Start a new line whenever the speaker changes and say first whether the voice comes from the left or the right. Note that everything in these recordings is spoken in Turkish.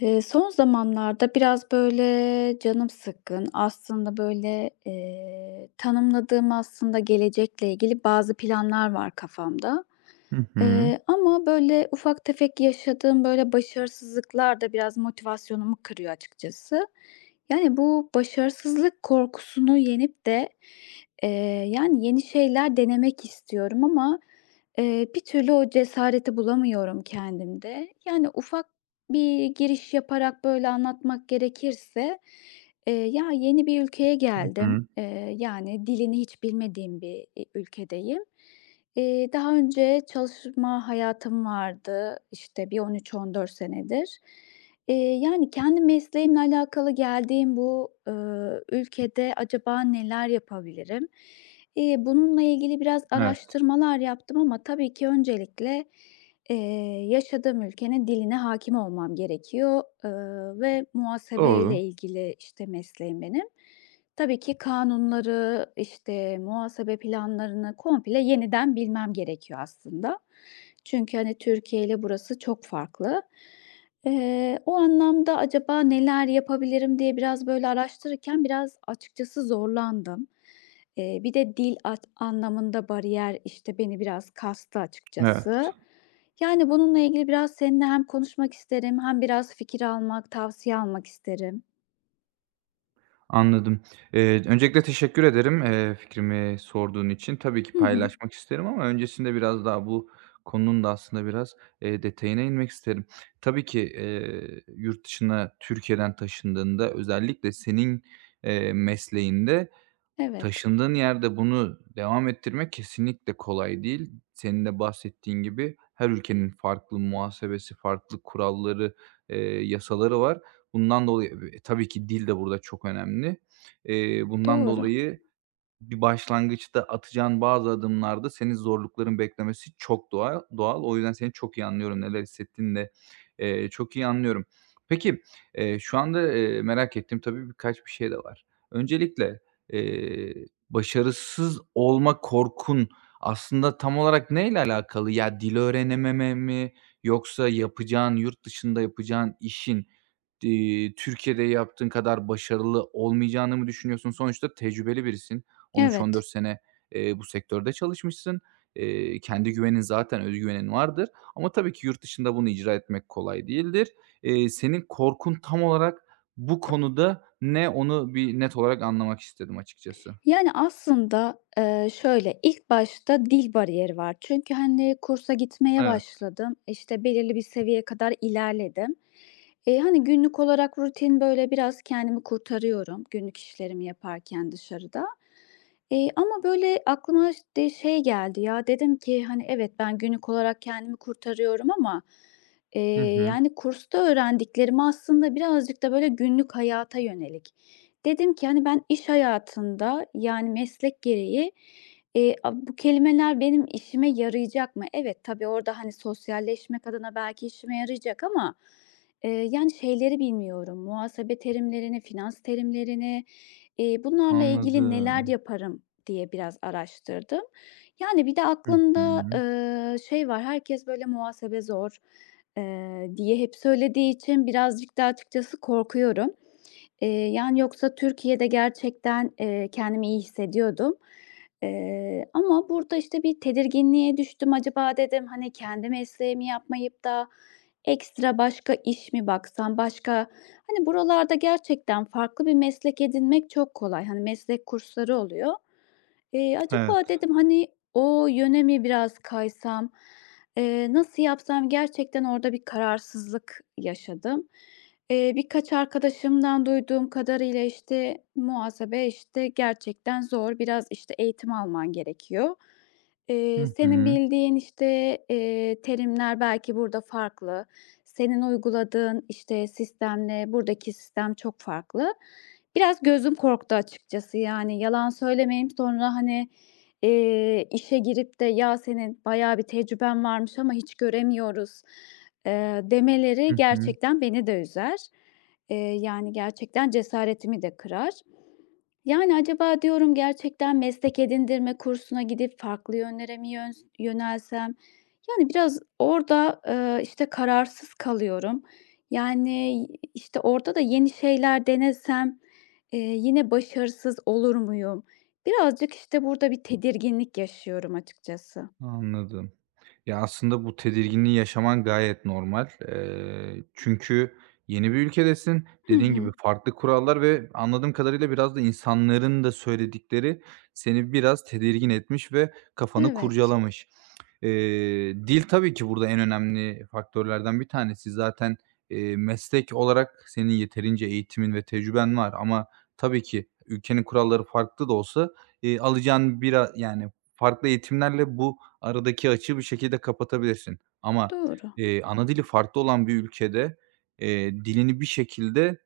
left: Son zamanlarda biraz, böyle, canım sıkkın. Aslında, böyle, tanımladığım aslında gelecekle ilgili bazı planlar var kafamda.
right: Hı hı.
left: Ama, böyle, ufak tefek yaşadığım, böyle, başarısızlıklar da biraz motivasyonumu kırıyor açıkçası. Yani, bu başarısızlık korkusunu yenip de, eee, yani, yeni şeyler denemek istiyorum ama, bir türlü o cesareti bulamıyorum kendimde. Yani, ufak bir giriş yaparak böyle anlatmak gerekirse, "Ya, yeni bir ülkeye
right: Hı
left: geldim.
right: hı.
left: Yani dilini hiç bilmediğim bir, ülkedeyim. Daha önce çalışma hayatım vardı, işte, bir 13-14 senedir. Eee, Yani kendi mesleğimle alakalı geldiğim bu, ülkede acaba neler yapabilirim?" Bununla ilgili biraz
right: Evet,
left: araştırmalar yaptım ama tabii ki öncelikle Eee, yaşadığım ülkenin diline hakim olmam gerekiyor, ve muhasebeyle
right: doğru.
left: ilgili, işte, mesleğim benim. Tabii ki kanunları, işte, muhasebe planlarını komple yeniden bilmem gerekiyor aslında. Çünkü, hani, Türkiye ile burası çok farklı. O anlamda acaba neler yapabilirim diye biraz, böyle, araştırırken biraz açıkçası zorlandım. Bir de dil at anlamında bariyer, işte, beni biraz kastı Evet.
right: Evet,
left: açıkçası. Yani, bununla ilgili biraz seninle hem konuşmak isterim hem biraz fikir almak, tavsiye almak isterim.
right: anladım. Öncelikle teşekkür ederim, fikrimi sorduğun için. Tabii ki
left: Hı hı.
right: paylaşmak isterim ama öncesinde biraz daha bu konunun da aslında biraz, detayına inmek isterim. Tabii ki, yurt dışına Türkiye'den taşındığında özellikle senin, mesleğinde
left: Evet.
right: taşındığın yerde bunu devam ettirmek kesinlikle kolay değil. Senin de bahsettiğin gibi her ülkenin farklı muhasebesi, farklı kuralları, yasaları var. Bundan dolayı, tabii ki dil de burada çok önemli. Bundan
left: Doğru.
right: dolayı bir başlangıçta atacağın bazı adımlarda senin zorlukların beklemesi çok doğal, doğal. O yüzden seni çok iyi anlıyorum. Neler hissettiğini de, çok iyi anlıyorum. Peki, şu anda, merak ettiğim tabii birkaç bir şey de var. Öncelikle, eee, başarısız olma korkun aslında tam olarak neyle alakalı? Ya, dil öğrenememe mi yoksa yapacağın, yurt dışında yapacağın işin? Türkiye'de yaptığın kadar başarılı olmayacağını mı düşünüyorsun? Sonuçta tecrübeli birisin.
left: Evet.
right: 13-14 sene, bu sektörde çalışmışsın. Kendi güvenin zaten özgüvenin vardır ama tabii ki yurt dışında bunu icra etmek kolay değildir. Senin korkun tam olarak bu konuda ne? Onu bir net olarak anlamak istedim açıkçası.
left: Yani, aslında, şöyle, ilk başta dil bariyeri var. Çünkü, hani, kursa gitmeye
right: Evet.
left: başladım, işte, belirli bir seviyeye kadar ilerledim. Hani, günlük olarak rutin, böyle, biraz kendimi kurtarıyorum günlük işlerimi yaparken dışarıda. Ama, böyle, aklıma ş de şey geldi ya, dedim ki, hani, evet, ben günlük olarak kendimi kurtarıyorum ama,
right: Hı hı.
left: yani, kursta öğrendiklerimi aslında birazcık da, böyle, günlük hayata yönelik. Dedim ki, hani, ben iş hayatında, yani, meslek gereği, a bu kelimeler benim işime yarayacak mı? Evet, tabii orada, hani, sosyalleşmek adına belki işime yarayacak ama, yani, şeyleri bilmiyorum, muhasebe terimlerini, finans terimlerini, bunlarla ilgili neler
right: Anladım.
left: yaparım diye biraz araştırdım. Yani, bir de
right: Hı
left: aklımda,
right: hı.
left: şey var, herkes böyle muhasebe zor, diye hep söylediği için birazcık da açıkçası korkuyorum. Yani, yoksa Türkiye'de gerçekten, kendimi iyi hissediyordum. Ama burada, işte, bir tedirginliğe düştüm. Acaba dedim, hani, kendi mesleğimi yapmayıp da ekstra başka iş mi baksam? Başka Hani, buralarda gerçekten farklı bir meslek edinmek çok kolay. Hani, meslek kursları oluyor.
right: Evet.
left: Acaba dedim, hani, o yöne mi biraz kaysam, nasıl yapsam? Gerçekten orada bir kararsızlık yaşadım. Birkaç arkadaşımdan duyduğum kadarıyla, işte, muhasebe, işte, gerçekten zor, biraz, işte, eğitim alman gerekiyor.
right: Hı
left: Senin
right: hı.
left: bildiğin, işte, terimler belki burada farklı. Senin uyguladığın, işte, sistemle buradaki sistem çok farklı. Biraz gözüm korktu açıkçası yani yalan söylemeyeyim sonra hani, işe girip de "Ya, senin bayağı bir tecrüben varmış ama hiç göremiyoruz." Demeleri
right: Hı hı.
left: gerçekten beni de üzer. Yani gerçekten cesaretimi de kırar. Yani, acaba diyorum gerçekten meslek edindirme kursuna gidip farklı yönlere mi yönelsem? Yani, biraz orada, işte, kararsız kalıyorum. Yani, işte, orada da yeni şeyler denesem, yine başarısız olur muyum? Birazcık, işte, burada bir tedirginlik yaşıyorum açıkçası.
right: Anladım. Ya, aslında bu tedirginliği yaşaman gayet normal. Çünkü yeni bir ülkedesin.
left: Hı
right: Dediğin gibi
left: hı.
right: farklı kurallar ve anladığım kadarıyla biraz da insanların da söyledikleri seni biraz tedirgin etmiş ve kafanı
left: Evet.
right: kurcalamış. Dil tabii ki burada en önemli faktörlerden bir tanesi. Zaten, meslek olarak senin yeterince eğitimin ve tecrüben var ama tabii ki ülkenin kuralları farklı da olsa, alacağın bir yani farklı eğitimlerle bu aradaki açığı bir şekilde kapatabilirsin ama,
left: Doğru.
right: ana dili farklı olan bir ülkede, dilini bir şekilde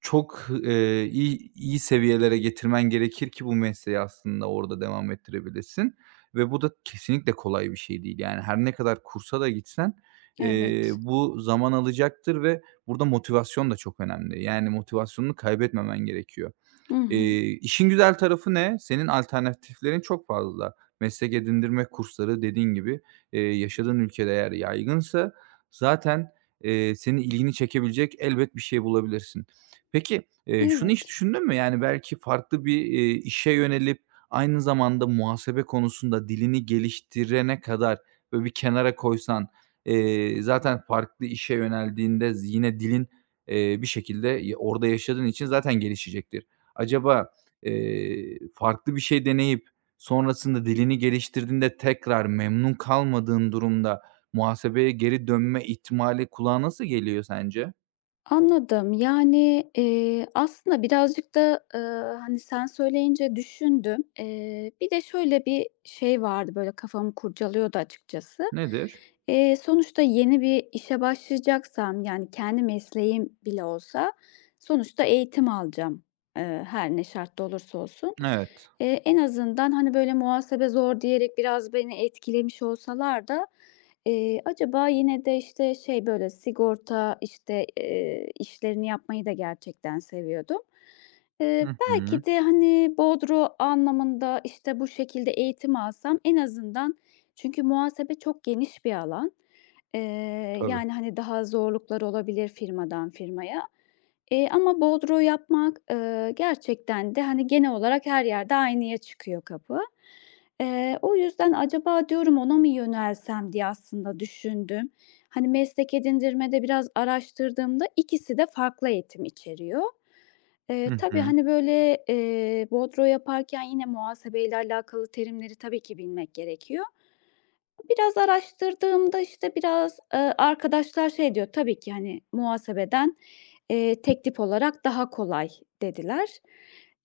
right: çok, iyi iyi seviyelere getirmen gerekir ki bu mesleği aslında orada devam ettirebilesin ve bu da kesinlikle kolay bir şey değil. Yani, her ne kadar kursa da gitsen,
left: Evet.
right: bu zaman alacaktır ve burada motivasyon da çok önemli. Yani, motivasyonunu kaybetmemen gerekiyor.
left: Hı hı.
right: İşin güzel tarafı ne? Senin alternatiflerin çok fazla. Meslek edindirme kursları dediğin gibi, yaşadığın ülkede eğer yaygınsa zaten, senin ilgini çekebilecek elbet bir şey bulabilirsin. Peki, şunu hiç
left: Evet.
right: düşündün mü? Yani belki farklı bir, işe yönelip aynı zamanda muhasebe konusunda dilini geliştirene kadar böyle bir kenara koysan, zaten farklı işe yöneldiğinde yine dilin, bir şekilde orada yaşadığın için zaten gelişecektir. Acaba, farklı bir şey deneyip sonrasında dilini geliştirdiğinde tekrar memnun kalmadığın durumda muhasebeye geri dönme ihtimali kulağa nasıl geliyor sence?
left: Anladım. Yani, aslında birazcık da, hani, sen söyleyince düşündüm. Bir de şöyle bir şey vardı, böyle, kafamı kurcalıyordu açıkçası.
right: Nedir?
left: Sonuçta yeni bir işe başlayacaksam, yani, kendi mesleğim bile olsa sonuçta eğitim alacağım, her ne şartta olursa olsun.
right: Evet.
left: En azından, hani, böyle, muhasebe zor diyerek biraz beni etkilemiş olsalar da. Acaba yine de, işte, şey, böyle, sigorta, işte, işlerini yapmayı da gerçekten seviyordum.
right: Hı hı.
left: Belki de, hani, Bodro anlamında, işte, bu şekilde eğitim alsam en azından çünkü muhasebe çok geniş bir alan. Eee,
right: Tabii.
left: Yani, hani, daha zorluklar olabilir firmadan firmaya. Ama Bodro yapmak, gerçekten de, hani, genel olarak her yerde aynıya çıkıyor kapı. O yüzden acaba diyorum ona mı yönelsem diye aslında düşündüm. Hani meslek edindirmede biraz araştırdığımda ikisi de farklı eğitim içeriyor.
right: Hı
left: Tabii,
right: hı.
left: hani, böyle, bordro yaparken yine muhasebeyle alakalı terimleri tabii ki bilmek gerekiyor. Biraz araştırdığımda, işte, biraz, arkadaşlar şey diyor, "Tabii ki, hani, muhasebeden, teklif olarak daha kolay." dediler.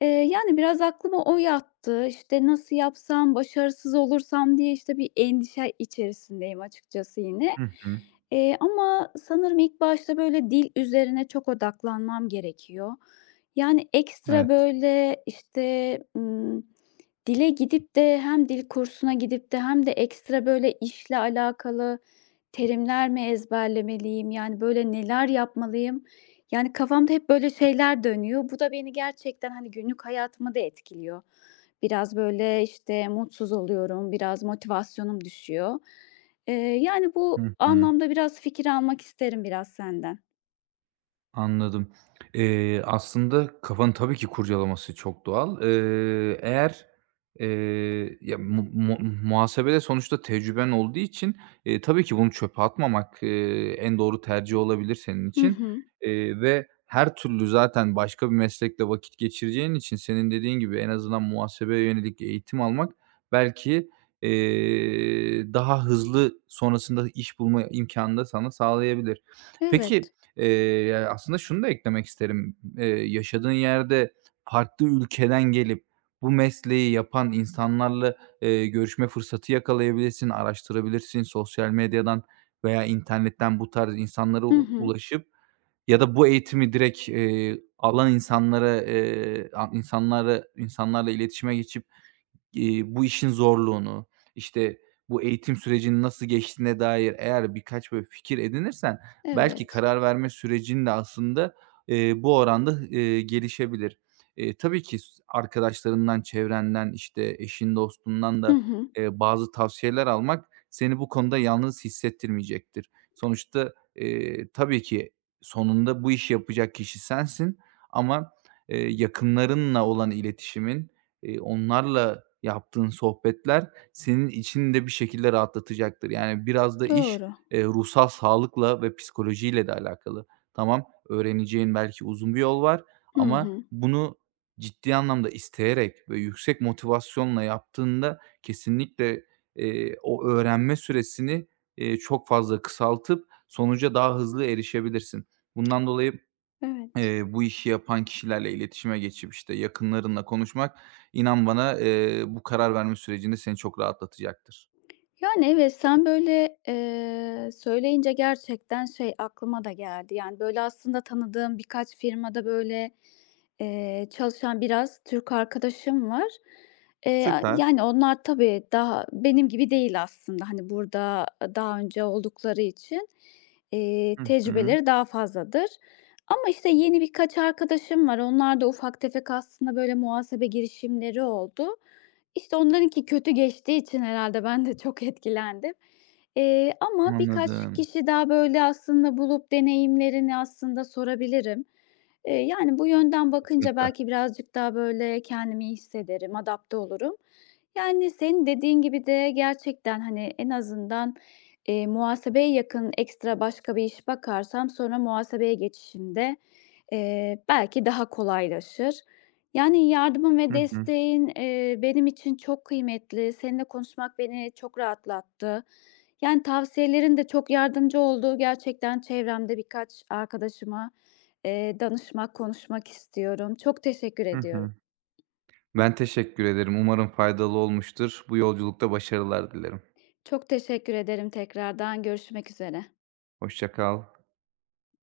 left: Yani, biraz aklıma o yattı. İşte, nasıl yapsam, başarısız olursam diye, işte, bir endişe içerisindeyim açıkçası yine.
right: Hı hı.
left: Ama sanırım ilk başta, böyle, dil üzerine çok odaklanmam gerekiyor. Yani, ekstra,
right: Evet.
left: böyle, işte. Dile gidip de hem dil kursuna gidip de hem de ekstra, böyle, işle alakalı terimler mi ezberlemeliyim? Yani, böyle, neler yapmalıyım? Yani, kafamda hep böyle şeyler dönüyor. Bu da beni gerçekten, hani, günlük hayatımı da etkiliyor. Biraz, böyle, işte, mutsuz oluyorum, biraz motivasyonum düşüyor. Yani, bu
right: Hı hı.
left: anlamda biraz fikir almak isterim biraz senden.
right: Anladım. Aslında kafanı tabii ki kurcalaması çok doğal. Eğer, ya, mu mu muhasebede sonuçta tecrüben olduğu için, tabii ki bunu çöpe atmamak, en doğru tercih olabilir senin
left: Hı
right: için,
left: hı.
right: ve her türlü zaten başka bir meslekle vakit geçireceğin için senin dediğin gibi en azından muhasebeye yönelik eğitim almak belki, daha hızlı sonrasında iş bulma imkanını da sana sağlayabilir. Peki,
left: Evet.
right: Eee, ya aslında şunu da eklemek isterim. Yaşadığın yerde farklı ülkeden gelip bu mesleği yapan insanlarla, görüşme fırsatı yakalayabilirsin, araştırabilirsin. Sosyal medyadan veya internetten bu tarz insanlara
left: Hı hı.
right: ulaşıp ya da bu eğitimi direkt, alan insanlara, a insanları insanlarla iletişime geçip bu işin zorluğunu, işte, bu eğitim sürecinin nasıl geçtiğine dair eğer birkaç böyle fikir edinirsen belki
left: Evet.
right: karar verme sürecin de aslında, bu oranda, gelişebilir. Tabii ki arkadaşlarından, çevrenden, işte, eşin, dostundan
left: Hı
right: da,
left: hı.
right: bazı tavsiyeler almak seni bu konuda yalnız hissettirmeyecektir. Sonuçta, tabii ki sonunda bu işi yapacak kişi sensin ama, yakınlarınla olan iletişimin, onlarla yaptığın sohbetler senin içini de bir şekilde rahatlatacaktır. Yani biraz da iş,
left: Doğru.
right: ruhsal sağlıkla ve psikolojiyle de alakalı. Tamam, öğreneceğin belki uzun bir yol var
left: Hı
right: ama
left: hı.
right: bunu ciddi anlamda isteyerek ve yüksek motivasyonla yaptığında kesinlikle, o öğrenme süresini, çok fazla kısaltıp sonuca daha hızlı erişebilirsin. Bundan dolayı
left: Evet.
right: Bu işi yapan kişilerle iletişime geçip, işte, yakınlarınla konuşmak, inan bana, bu karar verme sürecinde seni çok rahatlatacaktır.
left: Yani, evet, sen böyle, söyleyince gerçekten şey aklıma da geldi. Yani, böyle, aslında tanıdığım birkaç firmada, böyle, çalışan biraz Türk arkadaşım var. A
right: Süper.
left: yani, onlar tabii daha benim gibi değil aslında. Hani, burada, daha önce oldukları için,
right: Hı hı.
left: tecrübeleri daha fazladır. Ama, işte, yeni birkaç arkadaşım var. Onlar da ufak tefek aslında böyle muhasebe girişimleri oldu. İşte, onlarınki kötü geçtiği için herhâlde ben de çok etkilendim. Ama birkaç
right: Anladım.
left: kişi daha, böyle, aslında bulup deneyimlerini aslında sorabilirim. Yani, bu yönden bakınca
right: Kesinlikle.
left: belki birazcık daha, böyle, kendimi iyi hissederim, adapte olurum. Yani, senin dediğin gibi de gerçekten, hani, en azından, muhasebeye yakın ekstra başka bir iş bakarsam sonra muhasebeye geçişimde belki daha kolaylaşır. Yani, yardımın ve
right: Hı hı.
left: desteğin, benim için çok kıymetli. Seninle konuşmak beni çok rahatlattı. Yani, tavsiyelerin de çok yardımcı oldu. Gerçekten çevremde birkaç arkadaşıma, danışmak, konuşmak istiyorum. Çok teşekkür
right: Hı
left: ediyorum.
right: hı. Ben teşekkür ederim. Umarım faydalı olmuştur. Bu yolculukta başarılar dilerim.
left: Çok teşekkür ederim tekrardan. Görüşmek üzere.
right: Hoşça kal.